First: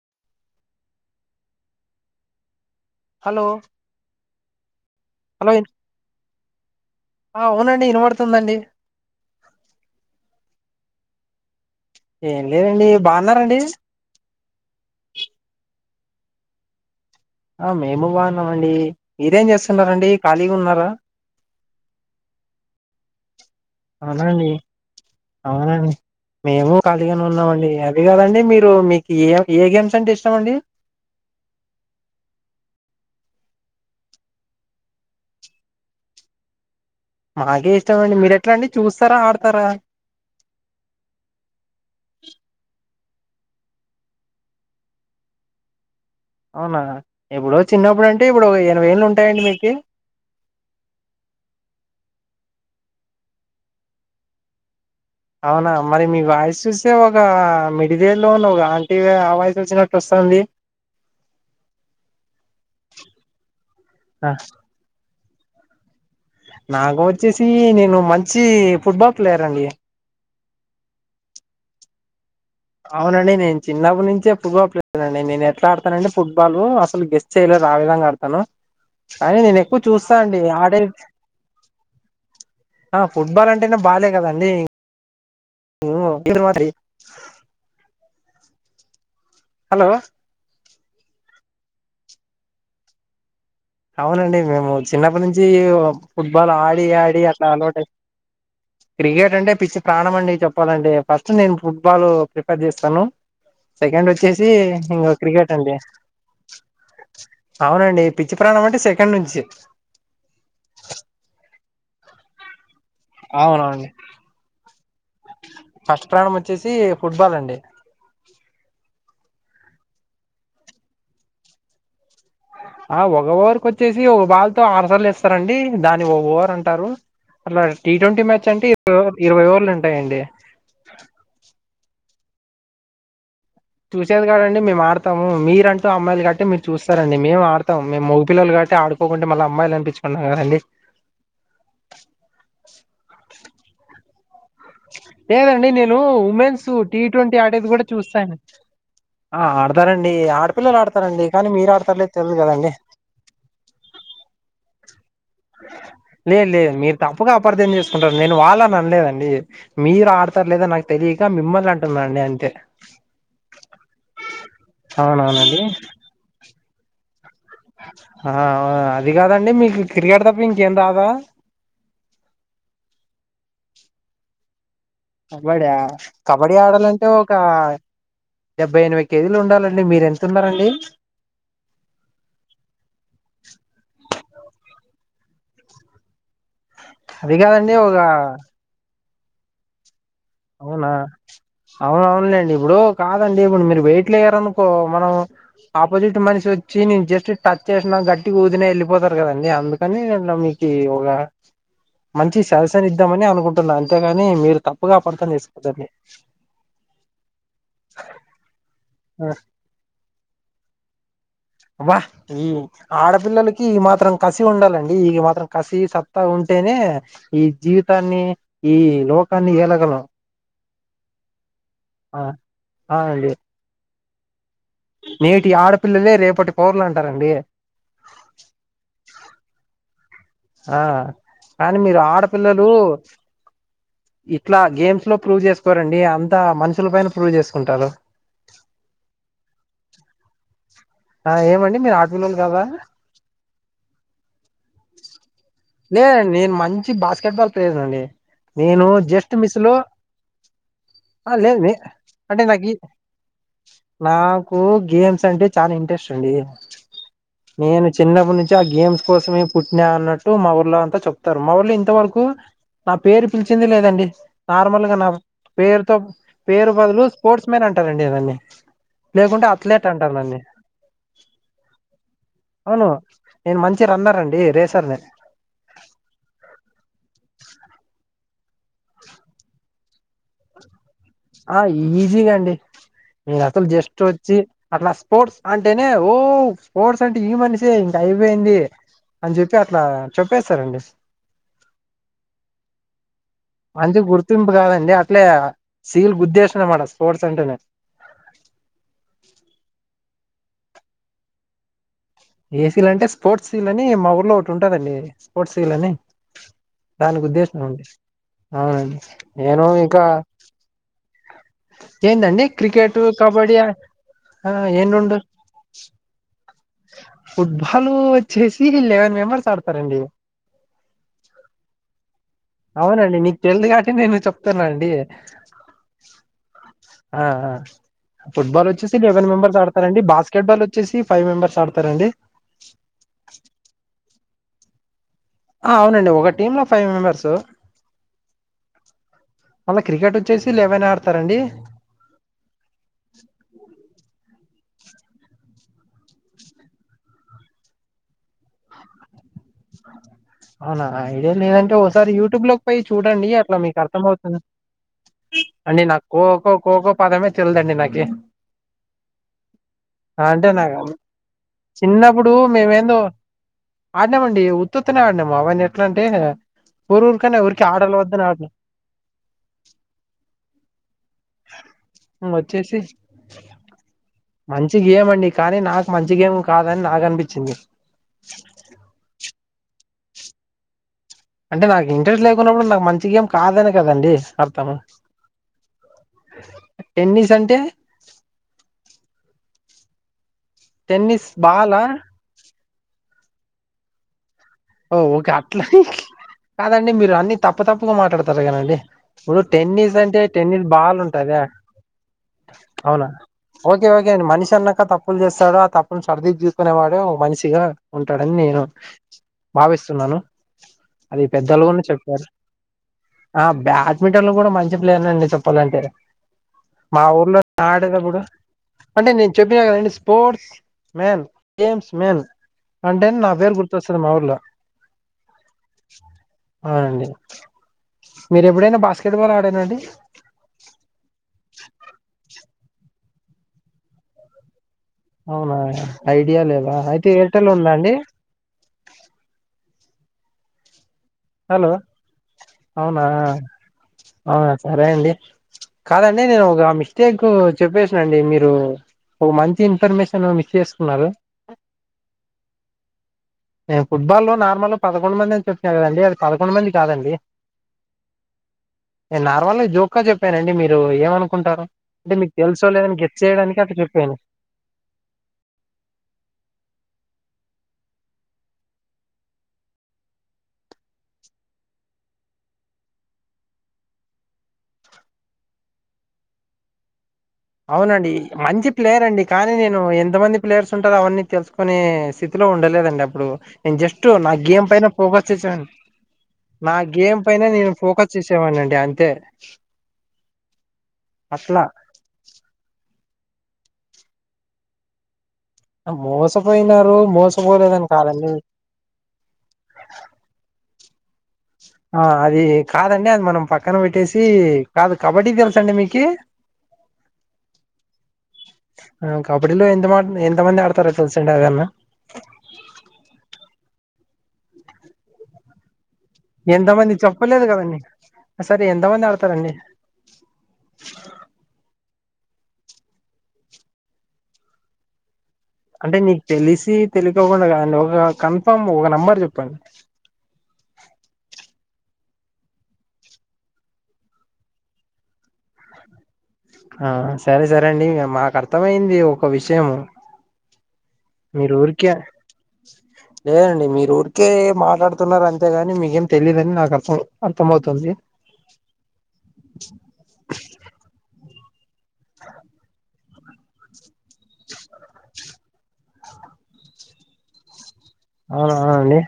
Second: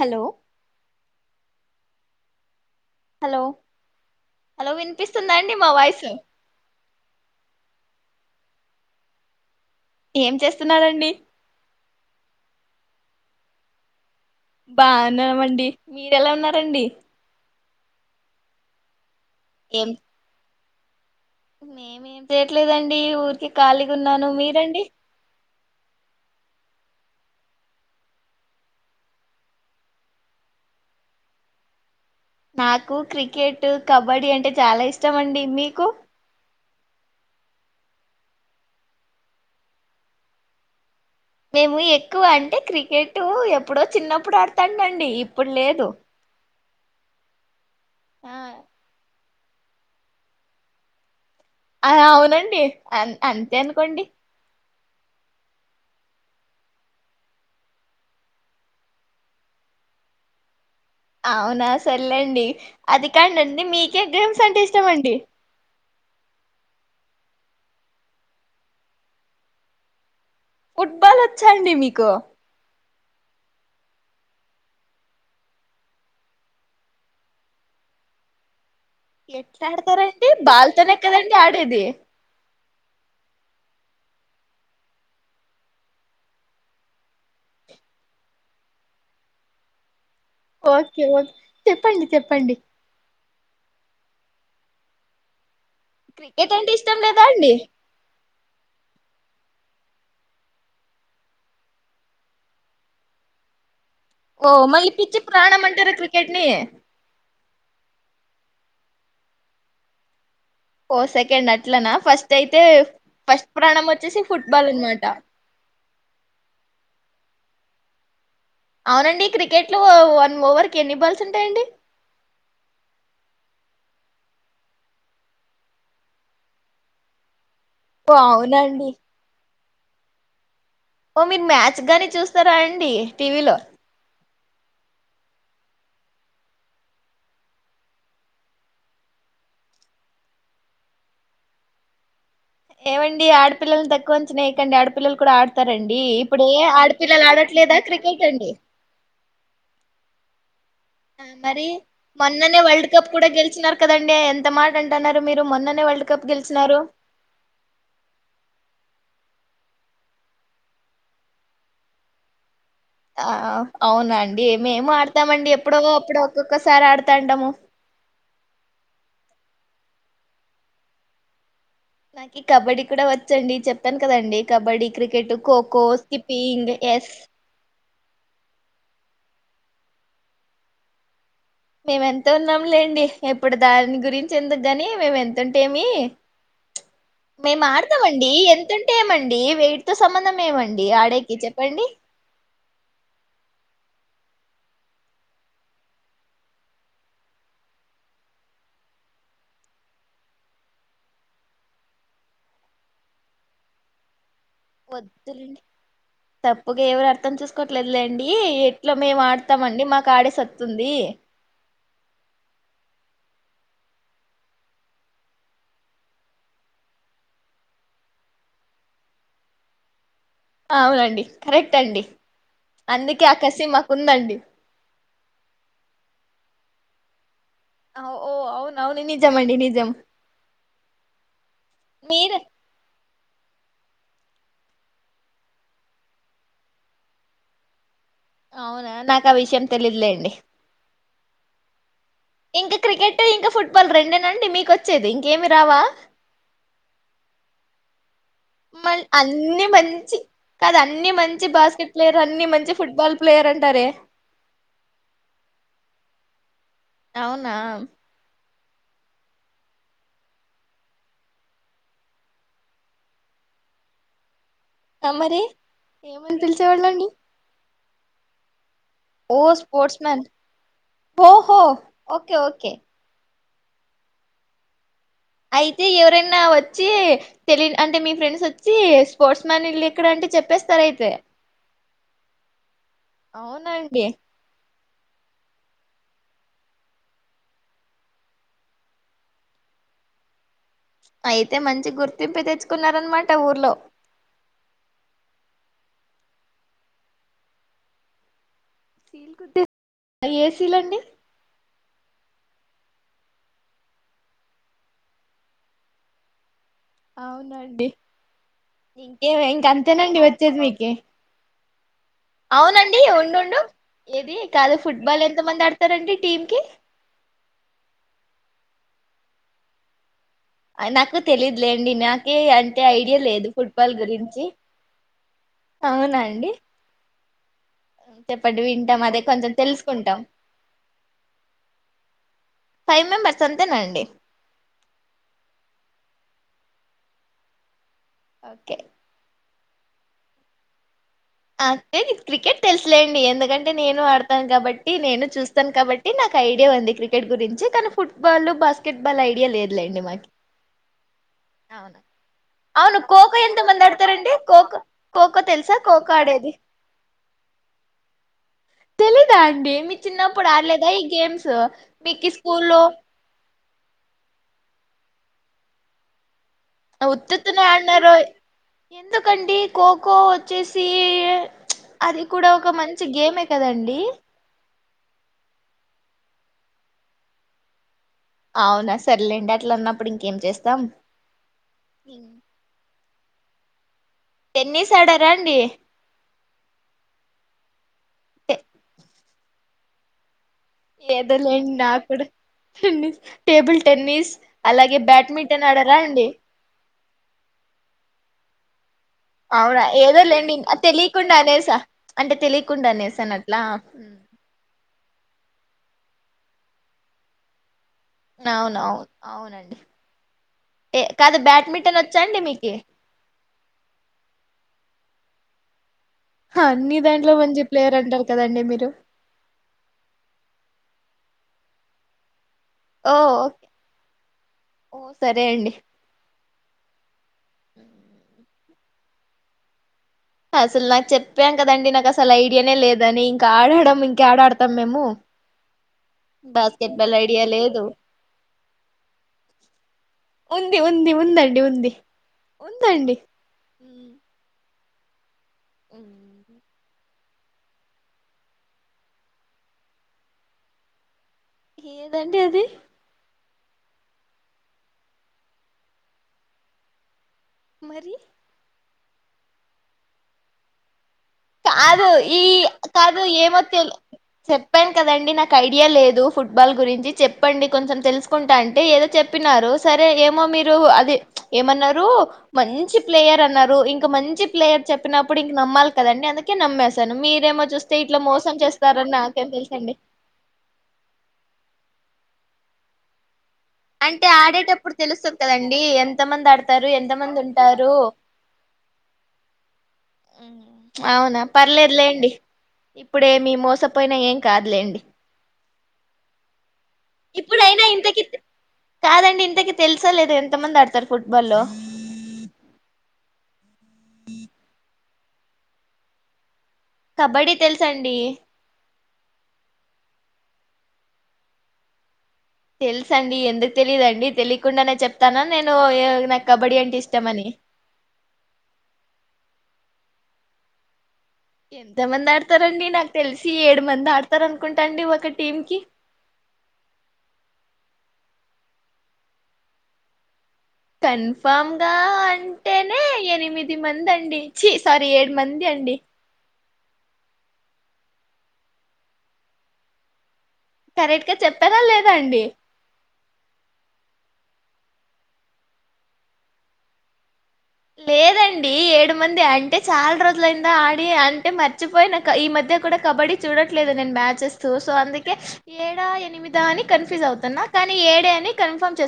Hello hello hello hello వినిపిస్తుందాండి ఇన్ మా వాయిసు ఆ అవునండి వినబడుతుందండి ఏం చేస్తున్నారంండి ఏం లేదండి బాగున్నారంండి మీర ఎలా ఉన్నారండి ఆ మేము బాగున్నామండి ఇరేం ఏం చేస్తున్నారండి ఖాళీగా ఉన్నారు ఆ మేమేం చేయట్లేదండి ఊరికి అవునండి అవునండి మేము ఖాళీగానే ఉన్నామండి అది కాదండి మీరు మీకు ఏ ఏ గేమ్స్ అంటే ఇష్టమ అండి నాకు క్రికెట్ కబడ్డీ అంటే చాలా ఇష్టం అండి మీకు మాకే ఇష్టమ అండి మీరు ఎట్లా అండి చూస్తారా ఆడతారా మేము ఎక్కువ అంటే క్రికెట్ అటు ఎప్పుడో చిన్నప్పుడు ఆడతాడుండి ఇప్పుడు లేదు అవునా ఎప్పుడు చిన్నప్పుడు అంటే ఆ ఇప్పుడు ఎన వేలు ఉంట స్ైడ్ మీకి అ అవునండి అంతే అనుకోండి అవునా మరి మీ వాయిస్ చూస్తే ఒక మిడిదేళ్లోన్న ఒక ఆంటీ ఆ వాయిసు వచ్చినట్టు వస్తుంది అవునా సరలేండి అది కాండడి మీకే గేమ్స్ అంటే ఇష్టమ అండి నాకు వచ్చేసి నేను మంచి ఫుట్బాల్ ప్లేయర్ అండి ఫుట్బాల్ వచ్చాండి మీకు అవునండి నేను చిన్నప్పు నుంచే ఫుట్బాల్ ప్లేయర్ అండి నేను ఎట్లా ఆడతాన అండి ఫుట్బాల్ అసలు గెస్ట్ చేయ్యలేదు ఆ విధంగా ఆడతాను కానీ నేను ఎట్లా ఎక్కువ చూస్తా ఆడతారండి అండి ఆడ బాల్తోనే కదండి ఆడేది ఫుట్బాల్ అండి అంటనా బాగాలే కదండి ఇ మాత్ర హలో ఓకే ఓకే చెప్పండి చెప్పండి అవునండి మేము చిన్నప్పటి నుంచి క్రికెట్ ఫుట్బాల్ అంటే ఆడి ఇష్టం లేదా ఆడి అట్లా అండి అలట క్రికెట్ అంటే పిచ్చి ప్రాణం అండి చెప్పాలంటే ఫస్ట్ నేను ఫుట్బాల్ ప్రిఫర్ చేస్తాను సెకండ్ వచ్చేసి ఓ మళ ఇంగ పిచ్చి క్రికెట్ అండి ప్రాణమంటారా క్రికెట్ ని అవునండి పి చి ప్రాణం అంటే సెకండ్ నుంచి ఓ సెకండ్ అట్లనా ఫస్ట్ అయితే ఫస్ట్ ప్రాణం అవునవుండి వచ్చేసి ఫుట్బాల్ అనమాట ఫస్ట్ ప్రాణం వచ్చేసి ఫుట్బాల్ అండి డి అవునండి క్రికెట్ లో ఒ వన్ ఓవర్ కి ఎన్ని బాల్స్ ఉంటాయండి ఆ ఒక ఓవర్ కు వచ్చేసి ఒక బాల్ తో ఆరుసార్లు ఏస్తారండి దాని ఒ ఓవర్ అంటారు అలా టీ ఓ ట్వంటీమాచ్ అంటే అవునండి ఇ ఇరవై ఓవర్లండి యండి మీరు మ్యా చ్గాని చూస్తారా అండి టీవీ లో చూసేది కాదండి మేము ఆడుతాము మీరు అంటూ అమ్మాయిలు కట్టి మీరు చూస్తారండి మేము ఆడతాం మేము మగగిపిల్లలు కట్టి ఆడుకోకుంటే మళ్ళీ అమ్మాయిలు అనిపించుకున్నాం కదండి ఏమండి ఆడపిల్లని తక్కువ వంచిన లేదండి నేను ఏ ఉమెన్స్ టీ ఆడపిల్లలు ట్వంటీ ఆడేది ఆడట్లేదా కూడా చూస్తా క్రికెట్ అండి ఆ ఆడతారండి డి ఆడ్ మరి మొన్ననే కదండి వరల్డ్ కప్ కూడా గెలిచినారు కదండి ఎం త మాట అంటున్నారు మీరు మొన్ననే వరల్డ్ కప్ లేదు లేదు గెలిచినారు మీరు తప్పుగా అపార్థం చేసుకుంటారు నేను వాళ్ళని అనలేదండి మీరు ఆడతారులేదా నాకు తెలియక మిమ్మల్ని అంటున్నాండి అంతే ఆ అవునండి మేము ఆడతామండి అవునవునండి ఎప్పుడో అప్పుడు ఒకొక్ ఒకసారి ఆడుతాంటాము ఆ ఒ అది కాదండి మీకు క్రికెట్ తప్ప ఇంకేం రాదా నాకి కబడ్డీ కూడా వచ్చండి చెప్పాను కదండి కబడ్డీ క్రికెట్ కబడ్డీ ఖోఖో కబడ్డీ స్కిప్పింగ్ ఆడాలంటే ఎస్ ఒక డెబ్బై ఎనభై కేజీలు ఉండాలండి మీరు ఎంత ఉన్నారండి మేము ఎంత చెందుకుగాని మేము ఎతుంటేమి అది మేము కాదండి ఒక ఆడతామండి ఎంతం ఏమండి వెయిట్ తో సంబంధం ఏమండి అవునా ఆడేకి చెప్పండి అవునవునులేండి ఇప్పుడు కాదండి ఇప్పుడు మీరు వెయిట్ రనుకో మనం ఆపోజిట్ మనిషి వచ్చి న జస్ట్ టచ్ చేసినా గట్టిగా ఊదిన వెళ్ళిపోతారు కదండి అందుకని నిన మీకు ఒక మంచి సజిషన్ ఇద్దామని అనుకుంటున్నా అంతేకాని మీరు తప్పుగా అపార్థం వద్దులేండి చేసుకోవద్దండి తప్పుగా ఎవరు అర్థం చూసుకోట్లేదులేండి ఇ ఇంట్లో మేము ఆ ఆడతామండి మాకు ఆడే సత్తుంది అబ్బ ఈ ఆడపిల్లలకి ఈ మాత్రం కసి ఉండాలండి ఈ మాత్రం కసి సత్తా ఉంటేనే ఈ జీవితాన్ని ఈ లోకాన్ని ఏలగలం అవునండి కరెక్ట్ అండి ఆ అందుకే ఆ కసిమ ఉందండి నేటి ఆడపిల్లలే రేపటి పౌరులు అంటారండి ఓ అవును అవును నిజం అండి నిజం ఆ కానీ మీరు మీరే ఆడపిల్లలు ఇట్లా గేమ్స్ లో ప్రూవ్ చేసుకోరండి అంతా మనుషుల పైన ప్రూవ్ చేసుకుంటారు అవునా నాకు ఆ విషయం తెలిదులేండి ఆ ఏమండి మీరు ఆ ఇంకా క్రికెట్ ఇంకా ఫుట్బాల్ రెండేనాండి మీకు వచ్చేది ఇంకేమి రావా లేదండి నేను మంచి బాస్కెట్ బాల్ ప్లేయర్ అండి నేను మ జస్ట్ మిస్ అన్ని లో మంచి కాద అన్ని ఆ మంచి లేదు నే బాస్కెట్ ప్లేయర్ అంటే అన్ని మంచి నాకు ఫుట్బాల్ ప్లేయర్ అంటారే నాకు గేమ్స్ అంటే చాలా ఇంట్రెస్ట్ అండి అవునా నేను చిన్నప్పు నుంచి ఆ గేమ్స్ కోసమే పుట్టినా అన్నట్టు మా ఊళ్ళ అంతా చెప్తారు మా ఊర్ళ ఇంతవరకు నా పేరు పిలిచింది లేదండి నార్మల్గా నా ఆ మరి పేరుతో ఏమని పేరు బదులు పిలిచేవాళ్ళండి స్పోర్ట్స్ మ్యాన్ అంటే అంటారండి అవన్నీ లేకుంటే అథ్లెట్ అంటారు నన్ని హోహో ఓకే ఓకే అవును నేను మంచి రన్నర్ అండి రేసర్ ని అయితే ఎవరైనా వచ్చి తెలి అంటే మీ ఫ్రెండ్స్ వచ్చి స్పోర్ట్స్ మ్యాన్ ఇల్లు ఎక్కడ అంటే చెప్పేస్తారు అయితే ఆ ఈజీగా అండి మీరు అసలు జస్ట్ అవునండి వచ్చి అట్లా స్పోర్ట్స్ అంటేనే ఓ స్పోర్ట్స్ అంటే ఈ మనిషి ఇంక అయిపోయింది అని చెప్పి అట్లా చెప్పేస్తారండి అయితే మంచి గుర్తింపు తెచ్చుకున్నారనమాట ఊర్లో మంచి గుర్తింపు కాదండి అట్లే సీల్ గుద్దేశనమడ స్పోర్ట్స్ అంటేనే సీల్ కుద్ద ఏ సీలండి ఏసీల అంటే స్పోర్ట్స్ సీల్ అని మా ఊర్లో ఒకటి ఉంటదండి స్పోర్ట్స్ సీల్ అని దానికి ఉద్దేశం అండి అవునండి అవునండి ఇంకే నేను ఇంక ఇంకా అంతేనండి వచ్చేది మీకు ఏందండి క్రికెట్ అవునండి కబడ్డీ ఉండుండు ఏది ఆ కాదు ఏం రెండు ఫుట్బాల్ ఎంత మంది ఆడతారండి టీంకి ఫుట్బాల్ వచ్చేసి లెవెన్ మెంబర్స్ ఆడతారండి నాకు తెలిద్ లెండి నాక్ ఓకే అంటే అవునండి ఐడియా నీకు లేదు తెలిదు కాబట్టి ఫుట్బాల్ నేను గురించి చెప్తున్నా అండి అవునాండి ఆ ఫుట్బాల్ వచ్చేసి అదే లెవెన్ కొంచెం మెంబర్స్ ఆడతారండి తెలుసుకుంటాం బాస్కెట్ బాల్ వచ్చేసి ఫైవ్ మెంబెర్స్ ఆడతారండి ఫైవ్ మెంబర్స్ అంతేనండి ఆ అవునండి ఒక టీమ్ లో ఫైవ్ మెంబర్స్ ఓకే మళ్ళ క్రికెట్ వచ్చేసి లెవెన్ ఆర్ ఐతే నీకు క్రికెట్ తెలుసులేండి, ఎందుకంటే నేను ఆడతాను కాబట్ టి నేను చూస్తాను కాబట్టి నాకు ఐడియా ఉంది క్రికెట్ గురించి. కానీ, football, basketball idea లేదులేండి మాకి. అవునా ఐడియా లేదంటే ఓసారి యూట్యూబ్ లోకి పోయి అవును చూడండి కోకో అట్లా ఎంత మీకు మంది అర్థం ఆడతారండి కోకో కోకో తెలుసా కో కోకో కోకో పదమే తెల్దండి నాకి. తెలీదా అండి మీ ఆ! చిన్నప్పుడు అంటే నాకు ఆడలేదా ఈ గేమ్స్ మీకి చిన్నప్పుడు స్కూల్లో మేమేందో ఆడినామండి ఉత్తుత్తనే ఆడినాము అవన్ని ఎట్లంటే, ఉత్తుత్తినే ఆడినారో ఎందుకండి ఖోఖో వచ్చేసి అది కూడా ఒక వచ్చేసి మంచి గేమే కదండి. మంచి గేమ్ అండి కానీ నాకు మంచి గేమ్ కాదని నాకనిపిచ్చింది. అవునా సర్లేండ అట్లన్నప్పుడు ఇంకేం చేస్తాం అంటే నాకు ఇంట్రెస్ట్ లేకున్నప్పుడు నాకు మంచి గేమ్ కాదనె కదండి అర్థమ టెన్నిస్ ఆడారా అండి టెన్నిస్ అంటే టె టెన్నిస్ ఏదో లేండి బాలా నాక్కూడ టెన్నిస్ టేబుల్ టెన్నిస్ ఓ అలాగే ఒకె అట్లా! బ్యాడ్మింటన్ ఆడరా అండి కాదండి, మీరు అన్ని తప్పు తప్పుగా మాటాడు తరు కదండి. ఇప్పుడు అవునా టెన్నిస్ అంటే ఏదో లేండి టెన్నిస్ బాలుంటాద తెలియకుండా అనేసా అంటే తెలియకుండా అవునా అనేసాను అట్లా ఓకె ఓకె ఉమ్, అండి మనిషన్నాక తప్పులు చేస్తారు ఆ తప్ ప్పును సరిదిద్ తీసుకునేవాడే ఓ మనిషిగా ఉంటాడని నేను అవును అవును అవునండి భావిస్తున్నాను ఏ అది కాదు పెద్దలుగున బ్యాడ్మింటన్ వచ్చా చెప్పారు. అండి మీకి ఆ బ్యాట్మింటన్ లో కూడ మన్ చి ప్లేయర్ నండి చప్పల్లంటె అన్ని మా దాంట్లో ఊర్లో మంచి ప్లేయర్ ఆడేదబ్బుడు అంటారు కదండి మీరు అంటే నేను చెప్పినా కదండి స్పోర్ట్స్ మేన్ గేమ్స్ మెన్ ఓ అంటేన్ నా పేర్ ఓకే, గుర్తొస్ ఇప్పుడు మా ఊర్లో ఓ సరే అండి అవునండి మీరు ఎప్పుడైనా బా స్కెట్బాల్ ఆడార అండి అసలు దాన్ని ఇంక ఆడడం ఇంక్యాడాడు అవునా ఐడియా లేదా బాస్కెట్ అయితే బాల్ ఐడియా ఎయిర్టెల్ ఉందా లేదు అండి? ఉంది ఉంది ఉందండి హలో ఉంది అవునా ఉందండి ఉమ్, ఆ సరే అండి కాల అన్నే ఉమ్. నేనువ ఒక ఆమె ప్రత్యేక చెప్పేసినండి మీరు ఒక మంచి ఇన్ఫర్మేషన్ మిస్ చేసుకున్నారు ఏదండి అది నేను ఫుట్బా లో నార్మల్ పదకొండు మంది అంచి చ వచ్చినా కదండి అది పదకొండు మంది కాదండి మరి నేను నార్మల్గా జోకా చెప్పానండి మీరు ఏమనుకో కాదు ఈ కాదు చేయడానికి ఏమో అట్లా తె చెప్పాను చెప్పాను కదండి నాకు ఐడియా లేదు ఫుట్బాల్ గురించి చెప్ప చెప్పండి కొంచెం తెలుసుకుంటా అంటే ఏదో చెప్పినారు సరే ఏమో మీరు అది ఏమన్నారు మంచి ప్లేయర్ అన్నారు ఇంక మంచి ప్లేయర్ చెప్పినప్పుడు ఇంక నమ్మాలి కదండి అందుక నమ్మే అవునండి మంచి ప్లేయర్ అండి నాకేం కానీ నేను తెలుసండి ఎంత మంది ప్లేయర్స్ ఉంటారో అవన్నీ తెలుసుకుని సిద్ లోలో ఉండలేదండి అప్పుడు నేను జస్ట్ అంటే నా గేమ్ పైన ఆడేటప్పుడు ఫోకస్ తెలుస్తుంది చేసాను కదండి ఎంతమంది నా ఆడతారు గేమ్ ఎంతమంది పైన నేను ఉంటారు ఫోకస్ చేసేవాడినండి అంతే అవునా అట్లా పర్లేదు లేండి ఇప్పుడేమి మోసపోయినా ఏం కాదులేండి మోసపోయినా ఇప్పుడైనా ఇంతకి కాదండి ఇంతకి తెలుసలేదు ఎంతమంది అడుతు ఆ అది కాదండి అది మనం పక్కన పెట్టేసి కాదు కబడ్డీ తెలుస అండి మీకు కబడ్డీ తెలుసండి కబడ్డీలో ఎంత ఎంతమంది ఆడతార తెలిసం ఎదన్నా తెలుస అండి ఎందుకు తెలియదుండి తెలియకుండానే చెప్తానా నేను నాకు కబడ్డీ ఎంతమంది అంటే ఇష్టం చెప్పలేదు అని కదండీ సరే ఎంతమంది ఆడతారండి ఆ ఎంత మంది ఆడతారండి నాకు తెలిసి ఏడు మంది ఆడతారు అనుకుంటాండి ఒకటి అంటే నీకు తెలిసి తెలిక అవకుండా అం ఒక కన్ఫామ్ ఒక నెంబర్ చెప్పండి కన్ఫామ్గా అంటేనే ఎనిమిది మంది అండి చీ సారీ ఏడు మంది అండి ఆ సరే సరేండి మాకు అర్థమయింది ఒక విషయంము కరెక్ట్గా చెప్పారా లేదా అండి లేదండి మీరు ఊరికే మాట్లాడుతున్నారు అంతేగాని మీకేం తెలిదుని నాకు అర్థం అర్థమవుతుంది లేదండి ఏడు మంది అంటే చాలా రోజులయింద ఆడి అ అంటే మర్చిపోయినా ఈ మధ్య కూడా కబడ్డీ చూడట్లేదు నేను మ్యాచెస్తో సో అందుకే ఏడా ఎనిమిద అని కన్ఫ్యూజ్ అవుతుాను అవునవునండి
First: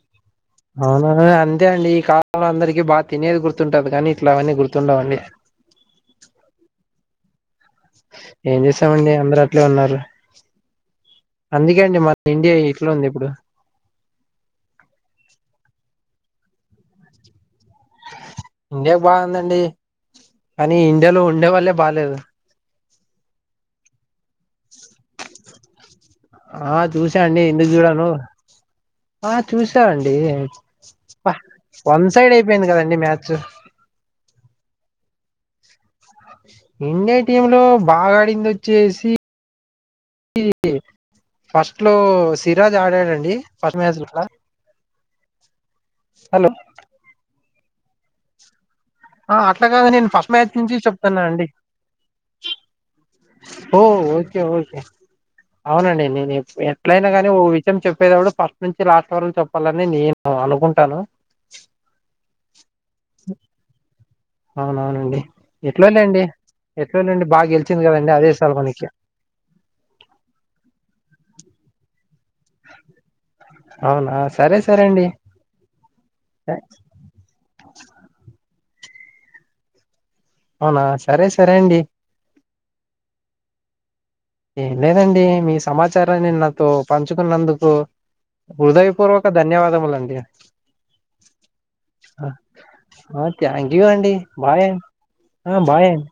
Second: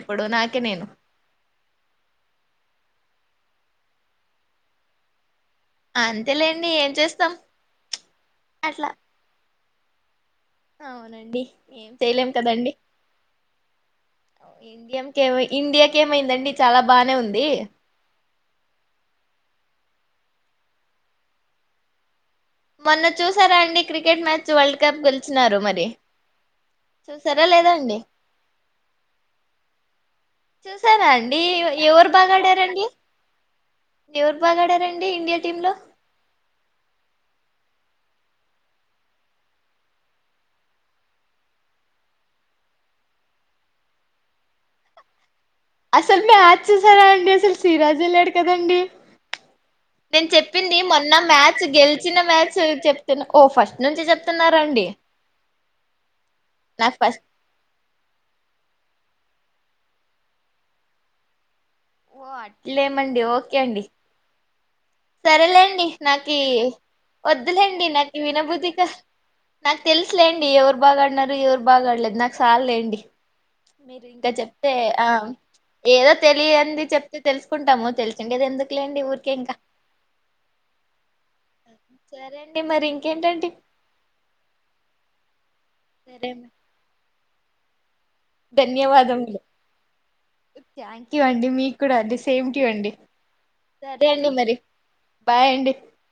ఇప్పుడు నాకే నేను అవునా అంతే అండి ఈ కాలంలో అందరికీ బా తినేది గుర్తుంటది కానీ ఇట్లా అవన్నీ గుర్తుండవ అండి త్తం ఏం చేసామండి అందర ఇట్లే ఉన్నారు అవునండి అందుకే ఏం అండి మన చేయలేం ఇండియా కదండి ఇట్లా ఉంది ఇప్పుడు ఇండియాక ఇండియా ఇంకేమైందండి చాలా బానే ఉంది ఇండియాకి బాగుందండి కానీ ఇండియాలో ఉండే వాళ్లే బాలేదు మొన్న చూసారా అండి క్రికెట్ మ్యాచ్ వరల్డ్ కప్ గెచినన్నారు మరి ఆ చూసాండి చూసారా ఎందుకు లేదా అండి చూడాను ఆ చూసావండి చూసారా అండి వన్ ఎవరు బాగా సైడ్ అయిపోయింది ఆడారండి కదండి మ్యాథ్స్ అండి ఇండియా టీమ్ లో ఇండియ టీమ్ లో బాగా ఆడింది వచ్చేసి ఫస్ట్ లో సిరాజ్ ఆడాడండి ఫస్ట్ మ్యాచ్ అసలు మ హలో ఆచ్చ సర అండి అస సిరాజ్ వెల్ళాడు కదండి అట్లాగా నేను ఫస్ట్ మ్యాచ్ చెప్పింది నుంచి మొన్న చెప్తున్నా అండి మ్యాచ్ గెలిచిన మ్యాచ్ చెప్తున్నా ఓ ఫస్ట్ నుంచి ఓకే ఓకే చెప్తున్నారండి అవునండి నేను నాకు ఎట్లయినా ఫస్ట్ కాని ఓ విషయం చెప్పేది ఫస్ట్ నుంచి లాస్ట్ రం చెప్పాలని నేను అనుకుంటాను ఓ అట్లేమండి ఓకే అండి అవునవునండి సరేలేండి ఎట్లోలేండి నాకి ఎట్లోలేండి బాగా గెలిచింది వద్దులేండి కదండి నాకు అదే చాలు వినభూతిక మనకి నాకు తెలుసులేండి ఎవరు బాగా ఆడిన ఎవరు బాగాడలేదు నాకు ఒకసార్ లేండి మీరు అవునా ఇంకా సరే చెప్తే సరే అండి ఆ ఏదో తెలియని చెప్తే తెలుసుకుంటాము తెలిసిండి అది ఎందుకు లేండి ఊరికే ఇంకా అవునా సరే సరే అండి సరే అండి మరి ఇంకేంటండి ఏం లేదండి మీ సమాచార సరే నినా తో వచ్చుకున్నందుకు హృదయపూర్వక ధన్యవాదములు ధన్యవాదములండి థ్యాంక్ యూ అండి మీకు కూడా అండి సేమ్ టు యూ అండి థ్యాంక్ యూ సరే అండి మరి బాయ్ బాయ్ అండి